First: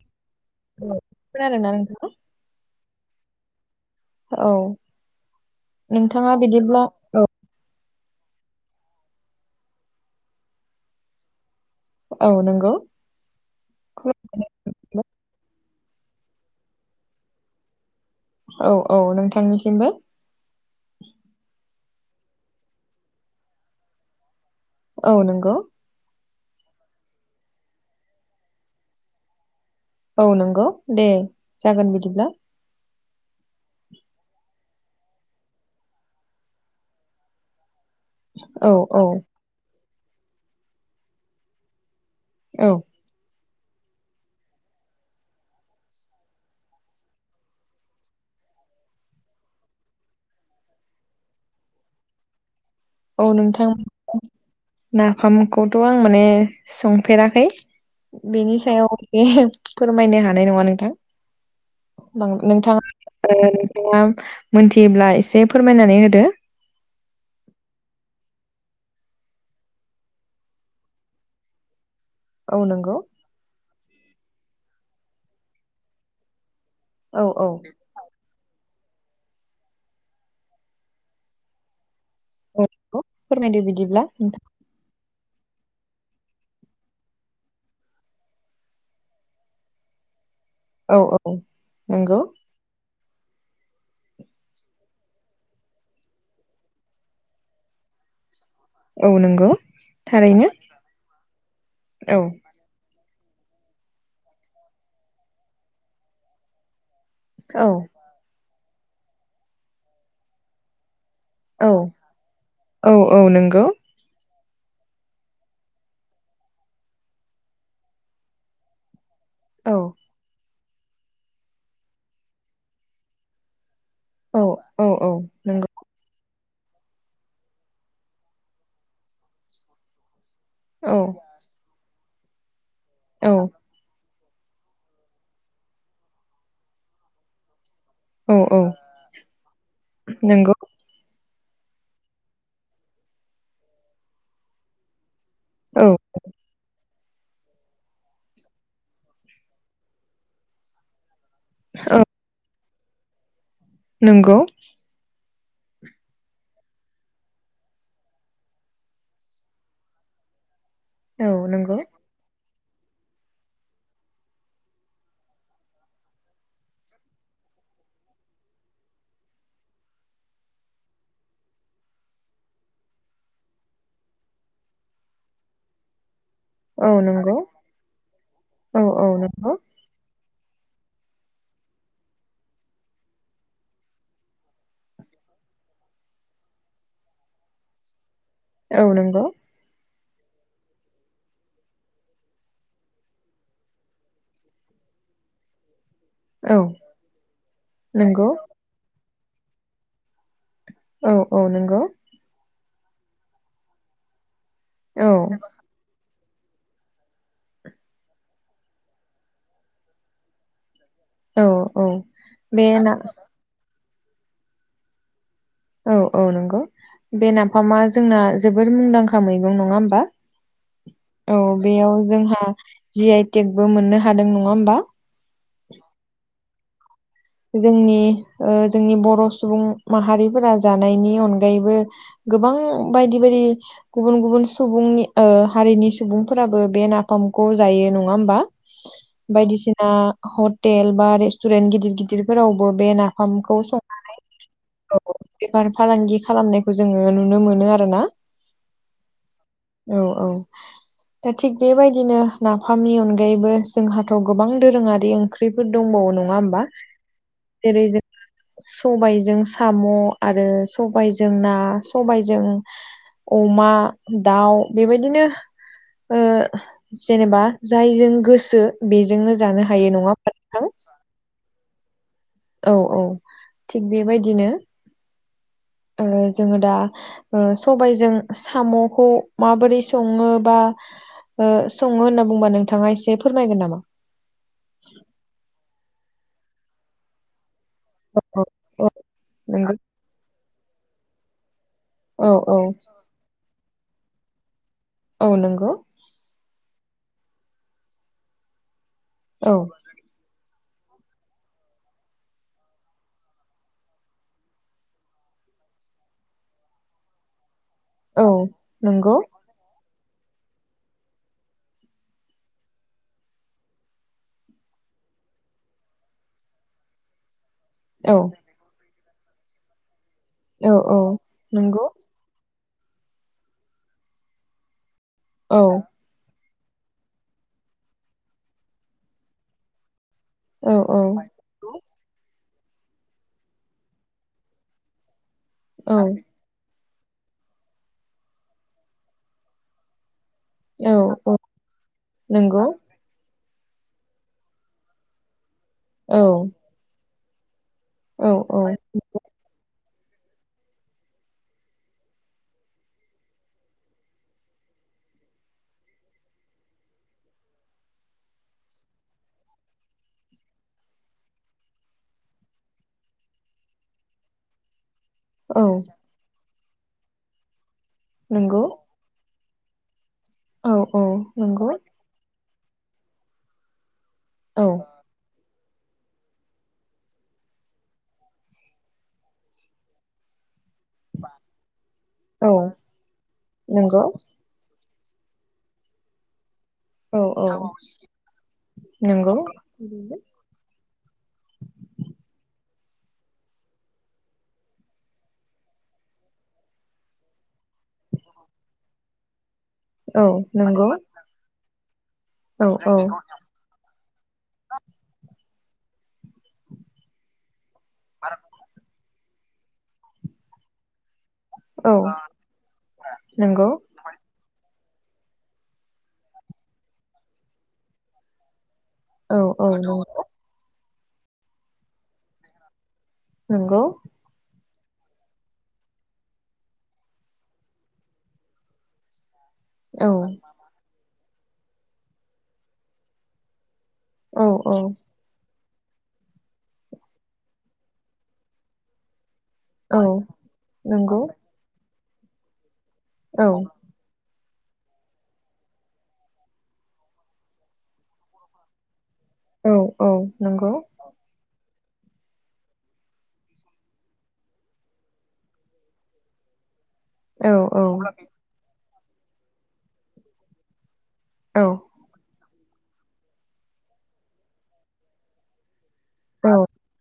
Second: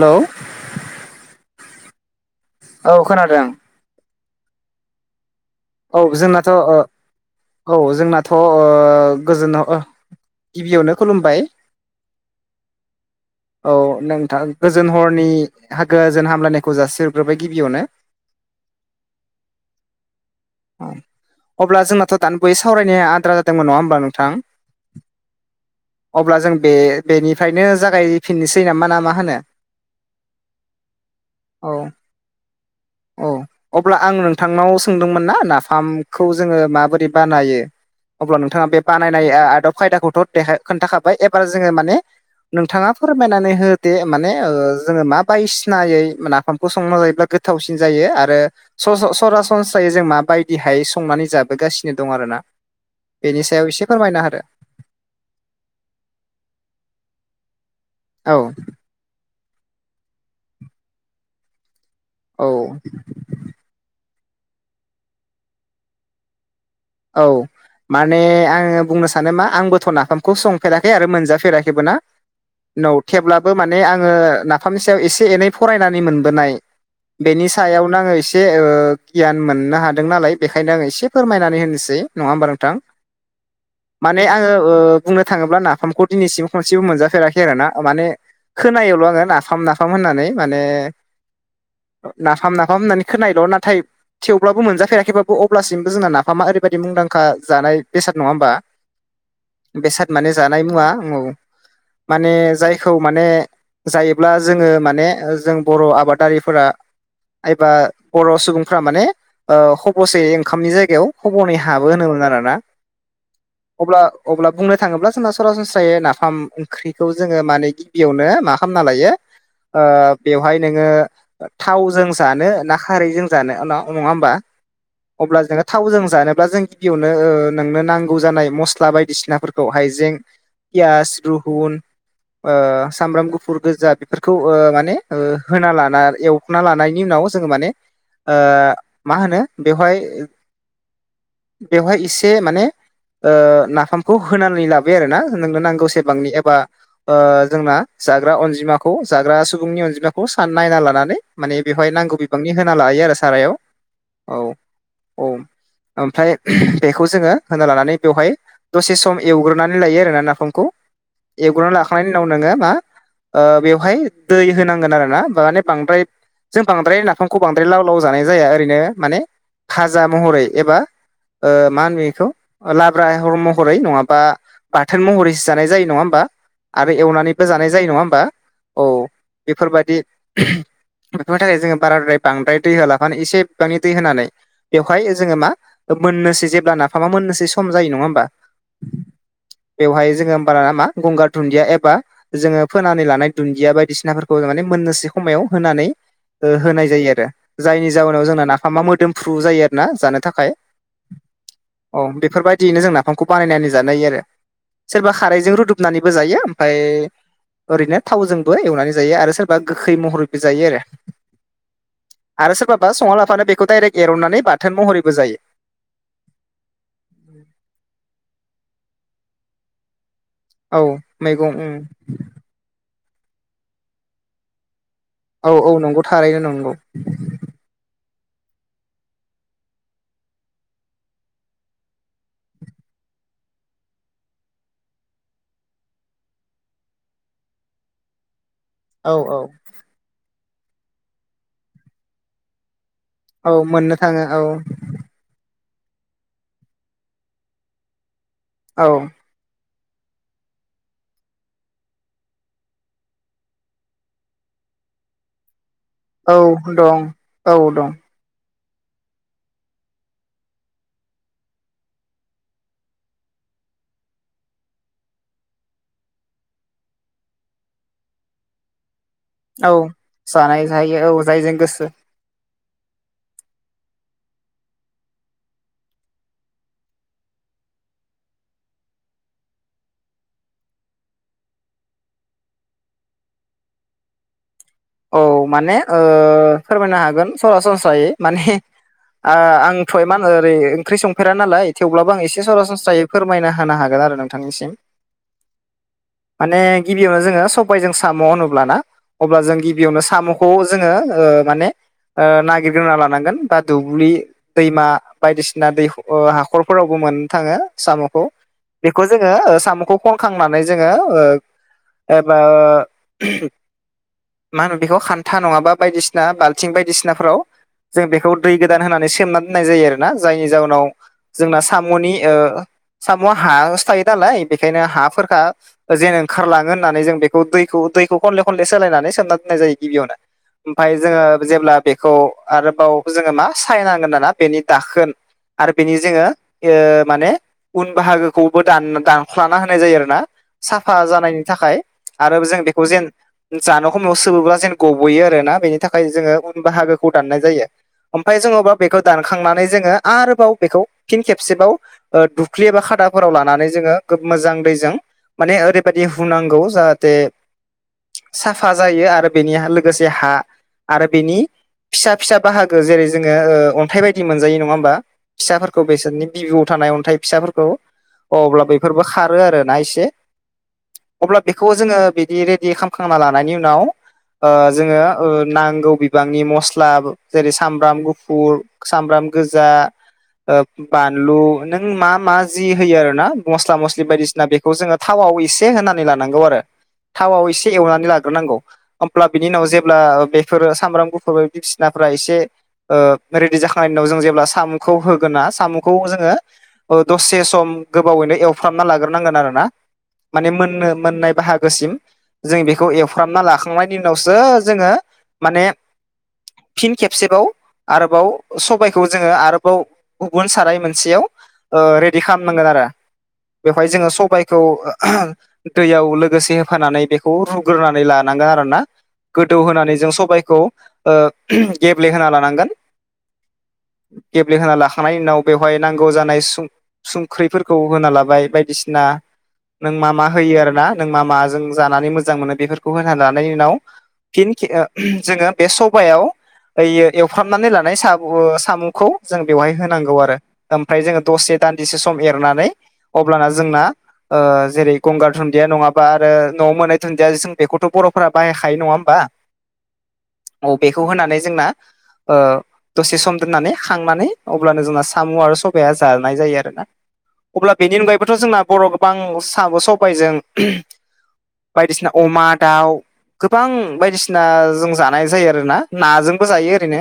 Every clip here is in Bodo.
हेल' औ खोनादों ना नोंथां? औ खोनादों। औ औ नोंथाङा जोंनाथ' ओ बिदिब्ला औ जोंनाथ' ओ गोजोनाव अ गिबियावनो खुलुमबाय औ नोंगौ औ नोंथां गोजोन हरनि हा गोजोन हामलायनायखौ जासि हरग्रोबाय गिबियावनो औ औ नोंथांनिसिमबो अब्ला जोंनाथ' दानि बावै सावरायनाया आद्रा जादोंमोन नङा होमबा नोंथां औ नोंगौ अब्ला जों बे-बेनिफ्रायनो जागायफिननोसै नामा ना मा होनो औ नोंगौ दे औ जागोन बिदिब्ला औ अब्ला आं नोंथांनाव सोंदोंमोन ना नाफामखौ जोङो माबोरै बानायो अब्ला नोंथाङा औ बे औ बानायनाय आदब खायदाखौथ' दे खोन्थाखाबाय एबार जोङो माने औ नोंथाङा फोरमायनानै होदे माने ओ जोङो मा बायसिनायै मान नाफामखौ संना जायोब्ला गो गोथावसिन जायो आरो स-स-सरासनस्रायै जों मा बाय दिहाय संनानै जाबोगासिनो दं आरोना औ बेनि सायाव नोंथां एसे फोरमायना होदो नाफामखौथ' आं माने संफेराखै औ बेनि सायाव बे फोरमायनो हानाय नङा नोंथां बां औ नोंथाङा ओ नोंथाङा मोनथियोब्ला एसे फोरमायनानै होदो औ माने आङो बुंनो सानो मा आंबोथ' नाफामखौ संफेराखै आरो मोनजाफेराखैबो ना औ नौ नंगौ थेब्लाबो माने आङो नाफामनि सायाव एसे एनै फरायनानै मोनबोनाय औ बेनि औ सायावनो आङो एसे गियान मोननो हादों नालाय बेखायनो आङो एसे फोरमायनानै होनो सै नङा होमबा औ नोंथां नंगौ फोरमायदो बिदिब्ला माने नोंथां आङो ओ बुंनो थाङोब्ला नाफामखौ दिनैसिम खनसेबो मोनजाफेराखै आरो ना माने खोनायोल' आङो नाफाम नाफाम होननानै माने औ औ नंगौ नाफाम नाफाम होननानै खोनायल' ना थाय थेवब्लाबो मोनजफेराखैबाबो अब्लासिबो जों नफामा ओरै बायदि मुंदांखा जानाय बेसाद नङा होमबा औ नंगौ बेसाद माने थारैनो जानाय मुवा औ औ औ माने जाय खौ माने जायोब्ला जोङो माने जों बर' आबादारिफोरा एबा औ बर' सुबुंफ्रा माने हबसेयै ओंखामनि जायगायाव खबनै हाबो औ होनोमोन आरोना औ औ नंगौ अब्ला अब्ला बुंनो थाङोब्ला जोंना सरासनस्रायै नाफाम ओंख्रिखौ जोङो माने गिबियावनो मा खामना लायो औ ओ बेवहाय नोङो थावजों जानो ना खारैजों जानो‌ उनाव नङा होमबा औ औ औ अब्ला जोङो नंगौ थावजों जा जानोब्ला जों गिबियावनो नोंनो नांगौ जानाय मस्ला बायदिसिनाफोरखौ हाइजें औ पियास रुहुन ओ सामब्राम औ गुफुर गोजा बेफ फोरखौ माने होना लाना एवना लानायनि उनाव जोङो माने औ ओ औ मा होनो बेवहाय नंगौ बेवहाय एसे माने नाफामखौ होनानै लाबो बे आरो ना नोंनो नांगौ औ सेबांनि एबा ओ जोंना जाग्रा अनजिमाखौ जाग्रा सुबुंनि अनजिमाखौ नायना लानानै। माने बेवहाय औ नांगौ बिबांनि होना लायो आरो सारायाव नंगौ औ औ। ओमफ्राय बेखौ जोङो होना लानानै बेवहाय दसे सम एवग्रोनानै लायो आरोना नाफामखौ औ एवग्रोना नंगौ लाखांनायनि उनाव नोङो मा ओ बेवहाय दै होनांगोन आरो ना माने बांद्राय जों बांद्राय नाफामखौ बांद्राय लाव लाव जानाय जाया ओरैनो माने फाजा महरै एबा ओ मा होनो बेखौ लाब्रा हर महरै नङाबा बाथोन महरैसो जानाय जायो नङा होमबा आरो औ नंगौ एवनानैबो जानाय जायो नङा होमबा औ बेफोरबायाददि बेफोरनि थाखाय जोङो बाराद्राय बांद्राय दै होलाफानो एसे बिबांनि दै होनानै बेवहाय जोङो मा मोननोसै जेब्ला नाफामा मोननोसै सम जायो नङा होमबा। औ नंगौ। बेवहाय जोङो होमबाना नामा गंगार दुनन्दिया एबा जोङो फोनानै लानाय दुन्दिया बायदिसिनाफोरखौ माने मोनननोस समायाव होनानै औ होनाय जायो आरो जायनि जाउोनाव नंगौ जोंना नाफामा मोदोमफ्रु जायो आरो ना जानो थाखाय। औ औ नंगौ। औ बेफोरबायदिैनो जों नाफामखौ बानायनानै जानाय हायो आरो सोरबा औ खारजों रुदु बनानैबो जायो ओमफफ्राय ओरैनो थावजोंबो एवनानै जायो आरो सोरबा गोखै महरैबो जायो आरो औ औ आरो बे ना सोरबाबा सङना लाफानो बेखौ डाइरेक्ट एरवनानै बाथोन महरैबो जायो। औ औ नंगौ बे नाफामा जोंना जोबद मुंदांखा मैगं नङा होमबा। औ औ मैगं उम बेयाव जोंहा जि आइ थेगबो मोननो हादों नङा होनबा। औ औ नंगौ थारैनो नंगौ। जोंनि जोंनि बर' सुबुं माहारिफोरा जानायनि अनगायैबो गोबां बायदि बायदि। गुबुन गुबुन सुबुंनि हारिनि सुबुंफोराबो बे नाफामखौ जायो नङा होमबा। औ औ बायदिसिना हटेल बा रेस्टुरेन्ट गिदिर गिदिरफोरावबो बेना औ मोननो थाङो औ। औ बेफार फालांगि खालामनायखौ जोङो नुनो मोनो आरो ना। औ औ औ। दा थिग बेबायदिनो नाफामनि अनगायैबो जोंहाथ' गोबां दोरोङारि ओंख्रिफोर दंबावो। औ नङा होमबा? दं। औ जेरै दं जों सबायजों साम' आरो सबायजों ना सबायजों अमा दाउ बेबायदिनो ओ जेनेबा जायजों गोसो बेजोंनो जानो औ हायो नङा होनबा जानाय जायो नोंथां। औ जायजों गोसो औ औ थिग बेबायदिनो जोङो दा ओ सबायजों साम'खौ माबोरै सङो बा ओ सङो होनना बुंबा नोंथाङा एसे फोरमायगोन नामा? औ माने फोरमायनो हागोन। सरासनस्रायै माने नोंगौ आंथ' मा ओरै ओंख्रि संफेरा नालाय। थेवब्लाबो आं औ एसे औ सरासनस्रायै फोरमायना होनो हागोन आरो नोंथांनिसिम। औ नंगौ। माने गिबियावनो जोङो सबायजों साम' होनोब्लाना अब्ला औ जों गि बियावनो साम'खौ जोङो माने नागिरग्रोना लानांगोन बा दुब्लि दैमा बायदिसिना दै हाखरफोरावबो मोननो थाङो। साम'खौ औ बेखौ नंगौ जोङो साम'खौ खनखांनानै जोङो एबा मा होनो बेखौ हान्था नङाबा बायदिसिना बाल्थिं बायदिसिनाफोराव जों औ बेखौ दै गोदान होनानै सोमना दोननाय जायो आरोोना जायनि औ जााहनाव औ जोंना नंगौ साम'नि ओ साम'आ हासो थायो नालाय बेखायनो हाफोरखा औ जेन खारलाङो होननानै जों बेखौ दैखौ दैखौ खनले खनले सोलायनानै सोमना दोननाय जायो गिबियावनो। औ ओमफाय औ जोङो जेब्ला बेखौ आरोबाव जोङो मा सायनांगोन नाना बेनि दाखोन आरो बेनि औ जोङो ओ माने उन बाहागोखौबो दान दानख्लाना होनाय जायो आरोना औ साफा औ जानायनि थाखाय आरो जों नंगौ बेखौ जेन जानो समाव सोबोब्ला जेन गब'यो आरोना बेनि थाखाय जोङो औ उन बाहागोखौ दाननाय जायो औ ओमफ्राय जोङो अबा औ बेखौ दानखांनानै जोङो आरोबाव बेखौ फिन खेबसेबाव ओ दुख्लि एबा खादाफोराव लानानै जोङो मोजां दैजों माने ओरैबायदि होनुनांगौ जाहाथे साफा जायो आरो बेनि लोगोसे हा आरो बेनि फिसा फिसा बाहागो जेरै जोङो ओ अन्थाइ बायदि मोनजायो नङा होमबा औ फिसाफोरखौ बेसोरनि बिबौ थानाय अन्थाइ फिसाफोरखौ अ नंगौ अब्ला बेफोरबो खारो आरोना एसे औ औ अब्ला नंगौ बेखौ जोङो बिदि रेडि खालामखांना लानायनि उनाव ओ औ जोङोओ नांगौ बिबांनि मस्ला जेरै सामब्राम गुफुर सामब्राम गोजा ओ बानलु नों मा मा जि औ होयो आरो ना मस्ला नंगौ मस्लि बायदिसिना बे जोङो थावयाव एसे होनानै लांगौ आरो औ थावाव औ एसेनानै नांगौ होमब्ला नंगौ बिनि उनाव जेब्ला बेफोरो सामब्राम गुफुर बायदिसिनाफोरा्रा एसे ओ रेडि जाखांनायनि उनाव जों जेब्ला साम'खौ होगोन ना साम'खौ जोङो ओ दसे सम गोबावैनो एवफ्रामना लाग्रोनांगोन आरो ना औ माने मोननो नंगौ मोननाय बाहागोसिम जों औ बेखौ खालामना लाखांनायनि उनावसो जोङो माने फिन खेबसेबाव आरोबाव सबाइखौ जोङो आरोबाव गुबुन साराय मोनसेयाव ओ औ रेडि खालामनांगोन आरो नंगौ बेवहाय जोङो सबाय खौ दैयाव लोगोसे होफानानै बेखौ रुग्रोनानै लानांगोन आरोना औ गोदौ औ होनानै जों सबायखौओ गेब्लेहोना लानांगोन नंगौ गेब्लेहोना लाखांनायनि उनाव बेवहाय नांगौ जानाय संख्रिफोरखौ होना लाबाय बायदिसिना नों औ मा मा औ होयो आरो ना नों मा माजों जानानै मोजां मोनो बेफोरखौ होना लानायनि उनाव फिन नंगौ जोङो बे सबायाव ओयो एवफ्रामनानै लानाय सु साम'खौ जों बेवहाय औ होनांगौ आरो औ औ ओमफ्राय जोङो नंगौ दसे दान्दिसे सम एरनानै अब्लाना औ जोंना जेरै गंगार दुनन्दिया नङाबा आरो न'आव मोनै दुनन्दिया जे बेखौथ' बर'फोरा बाहायखायो नङा होमबा औ औ नंगौ खौ होनानै जोंनाओ दसे सम दोननानै खांनानै अब्लानो जोंना साम' आरो सबाया जानाय जायो आरोोना औ अब्ला बेनि अनगायैबोथ' जोंना बर' गोबां साब' सबायजों बायदिसिना अमा दाउ गोबां बायदिसिना जों जानाय जायो आरोोना नाजोंबो जायो ओरैनो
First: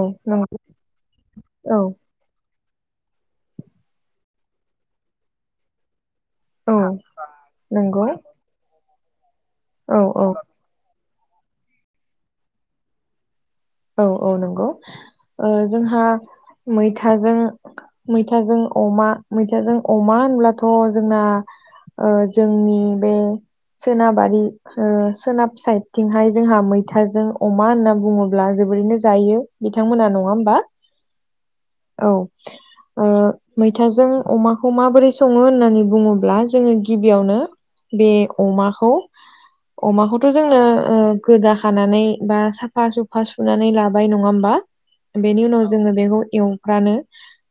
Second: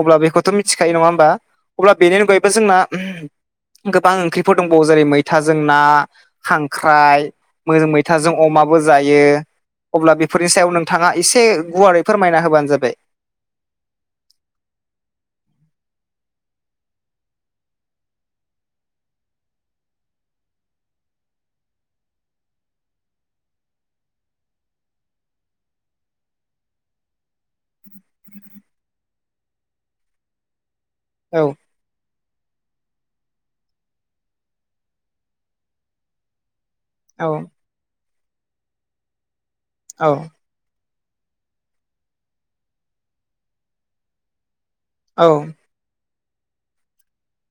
अब्ला बेखौथ' मिथिखायो नङा होमबा अब्ला बेनि अनगायैबो जोंना गोबां ओंख्रिफोर दंबावो जेरै मैथाजों ना खांख्राय मो मैथाजों अमाबो जायो अब्ला बेफोरनि सायाव नों थाङा एसे गुवारै फोरमायना होबानो जाबाय औ औ नंगौ जोंहा मैथाजों मैथाजों अमा मैथाजों अमा होनब्लाथ' जोंना जोंनि बे सोनाबारि सोनाब साइदथिंहाय जोंहा मैथाजों अमा होनना बुङोब्ला अब्ला जोबोरैनो जायो बिथांमोना नङा होमबा औ औ मैथाजों अमाखौ माबोरै सङो होननानै बुङोब्ला जोङो औ गिबियावनो बे अमाखौ औ अमाखौथ' जोंनो गोदा खानानै बा साफा सुफा सुनानै लाबाय नङा होमबा औ बेनि उनाव जोङो बेखौ एवफ्रानो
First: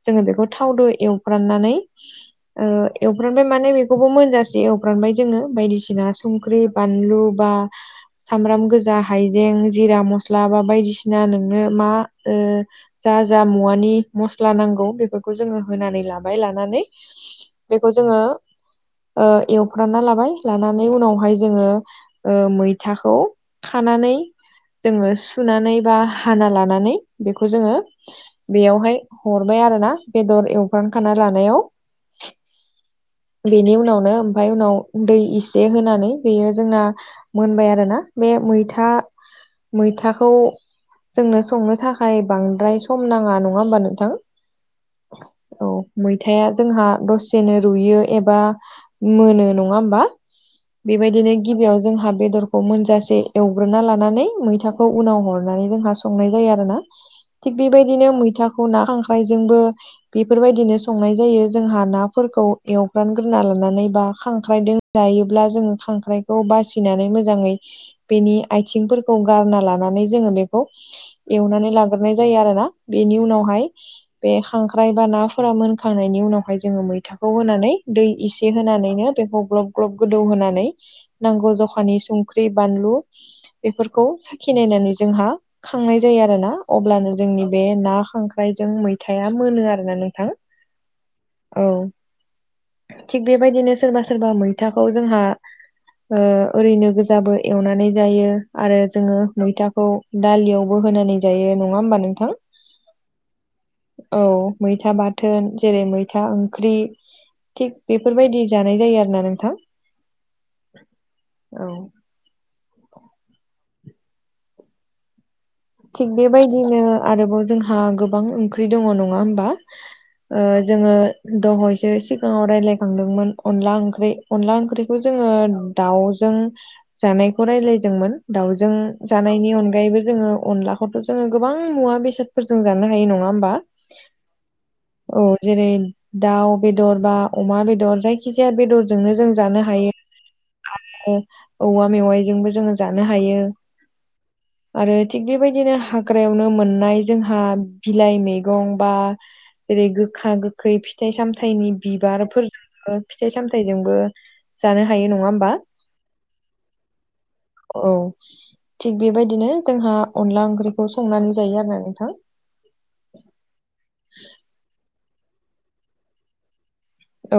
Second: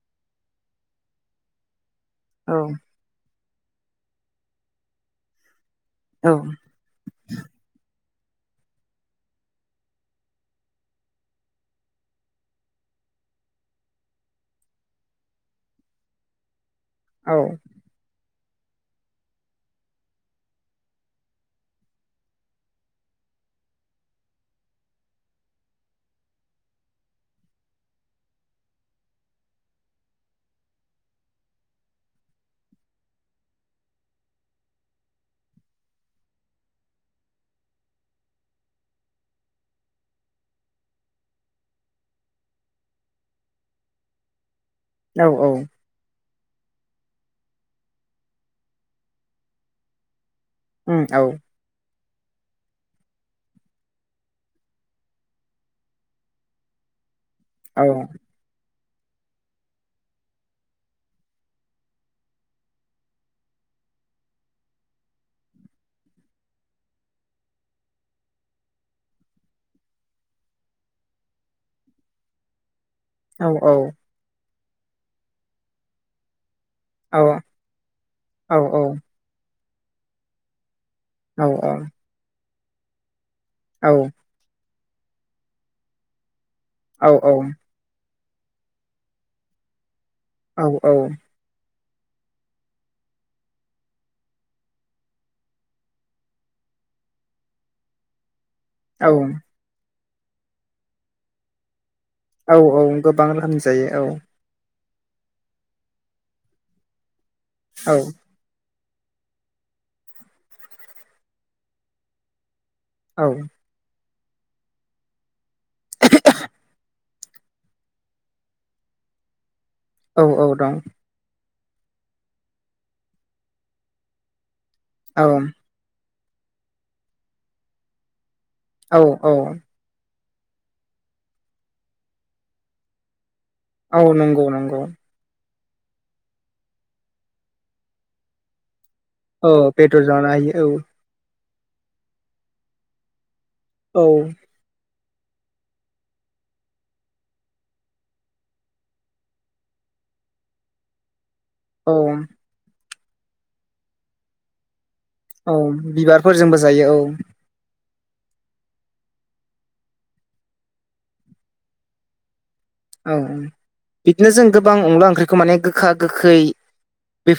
जोङो बेखौ थावजों एवफ्राननानै औ एवफ्रानबाय माने बेखौबो मोनजाासै एवफ्रानबाय जोङो बायदिसिना औ संख्रि बानलु बा सामब्राम गोजा हाइजें जिरा मस्ला बा बायदिसिना नोंनो मा जा जा मुवानि मस्ला नांगौ बेफोरखौ जोङो होनानै लाबाय लानानै औ बेखौ जोङो एवफ्रानना लाबाय लानानै उनावहाय जोङो मैथाखौ खानानै जोङो सुनानै बा हाना लानानै बेखौ जोङो बेयावहाय हरबाय आरो ना बेदर एवग्रांखाना लानायाव बेनि उनावनो ओमफफ्राय उनाव दै इसे होनानै बेयो जोंना मोनबाय आरो ना बे मैथा मैथाखौ जोंनो संनो थाखाय बांद्राय सम नाङा नङा होमबानोों दा औ औ मैथाया जोंहा दसेनो रुयो एबा मोनो नङा हबा उम औ बेबायदिनो गिबियाव जोंहा बेदर मोनजासे एवग्रोना लानानै मैथाखौ उनाव हरनानै जोंहा संनाय जायो आरो ना थिग औ बेबायदिनो मैथाखौ ना खांख्रायजोंबो बेफोरबायदिनो संनाय जायो जोंहा नाफोरखौ एवग्रानग्रोना लानानै बा खांख्रायदों जायोब्ला जोङो खांख्राइखौ बासिनानै मोजाङै बेनि आथिंफोरखौ गारना लानानै जोङो बेखौ एवनानै लाग्रोनाय जायो आरोोना बेनि उनाव औ औ बे खांख्राइ बा नाफोरा मोनखांनायनि उनावहाय जोङो मै औ फिथाखौ होनानै दै इसे औ औ होनानैनो दैखौ ग्लब ग्लब गोदौ होनानै औ नांगौ जखानि संख्रि बानलु बेफोरखौ खिनायनानै जोंहा खांनाय जायो आरो ना अब्लानो जोंनि बे नाां आमाय जों मैथाया मोनो आरो ना नोंथां औ औ औ थिग बेबायदिनो सोरबा सोरबा मैथाखौ जोंहा ओरैनो गोजाबो एवनानै जायो आरो औ जोङो मैथाखौ दालियावबो होनानै जायो नङा होमबा नोंथां औ- औ गोबां रोखोमनि जायो औ- मैथा बाथोन जेरै मैथा ओंख्रि थिग औ बेफोरबायदि जानाय जायो आरोना नोंथां औ- औ थिग बेबायदिनो आरोबाव जोंहा गोबां ओंख्रि दङ नङा होमबा औ औ ओ- दं जोङो दहयसो सिगाङाव रायलायखांदोंमोन अनला ओंख्रि अनला ओंख्रिखौ जों- औ- दाउजों जानायखौ राय्लायदोंमोन दाउजों औ औ जानायनि अनगायैबो जोङो अनलाखौथ' जोङो गोबां मुवा बेसादफोरजों जानो हायो नङा होमबा औ नंगौ नंगौ औ जेरै दाउ बेदर बा अमा बेदर जायखि जाया बेदरजोंनो जों औ जानो हायो बेदर जानो हायो आरो औवा मेवाइजोंबो जोङो जानो हायो औ आरो थिग बेबायदिनो हाग्रायावनो मोननाय जोंहा बिलाइ मैगं बा- रै गोखा गोख खै फिथाइ सामथायाइनि औ बिबारफोरजोंबो फिथाइ सामथायाइजोंबो जानो हायो होमबा औ बिबारफोरजोंबो जायो औ औ थिग बेबायदिनो जोंहा अनला ओंख्रिखौ संनानै जायो आरोना नोंथां औ औ बिदिनो जों गोबां अनला ओंख्रिखौ माने गोखा गोखै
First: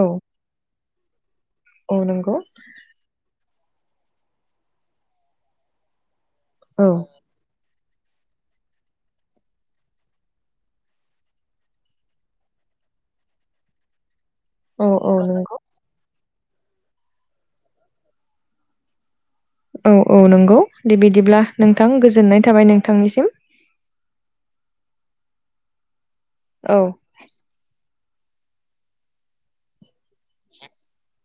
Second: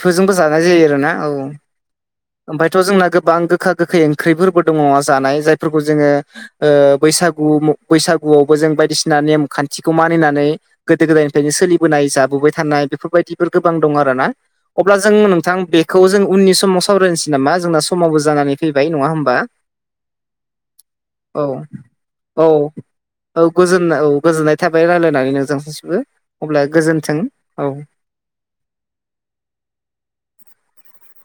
औ जानाय जायो आरोना औ औ नंगौ ओमफायथ' जोंना गोबां गोखा गोखै ओंख्रिफोरबो दङ जानाय जायफोरखौ जोङो ओ औ बैसागु बैसागुआवबो जों बायदिसिना नेम खान्थिखौ मानिना नै गोदो गोदायनिफ्रायनो सोलिबोनाय जाबोबाय थानाय बेफोरबायदिफोर गोबां दं आरोना औ अब्ला जों औ नंगौ नोंथां बे खौ जों उननि समाव सावरायनोसै नामा जोंना समावबो जानानै फैबाय नङा होमबा औ औ नंगौ दे औ बिदिब्ला नोंथां गोजोननाय थाबाय नोंथांनिसिम गोजोननाय औ गोजोननाय थाबाय रायलायनानै [unintelligible] अब्ला औ गोजोन्थों औ ए [unintelligible]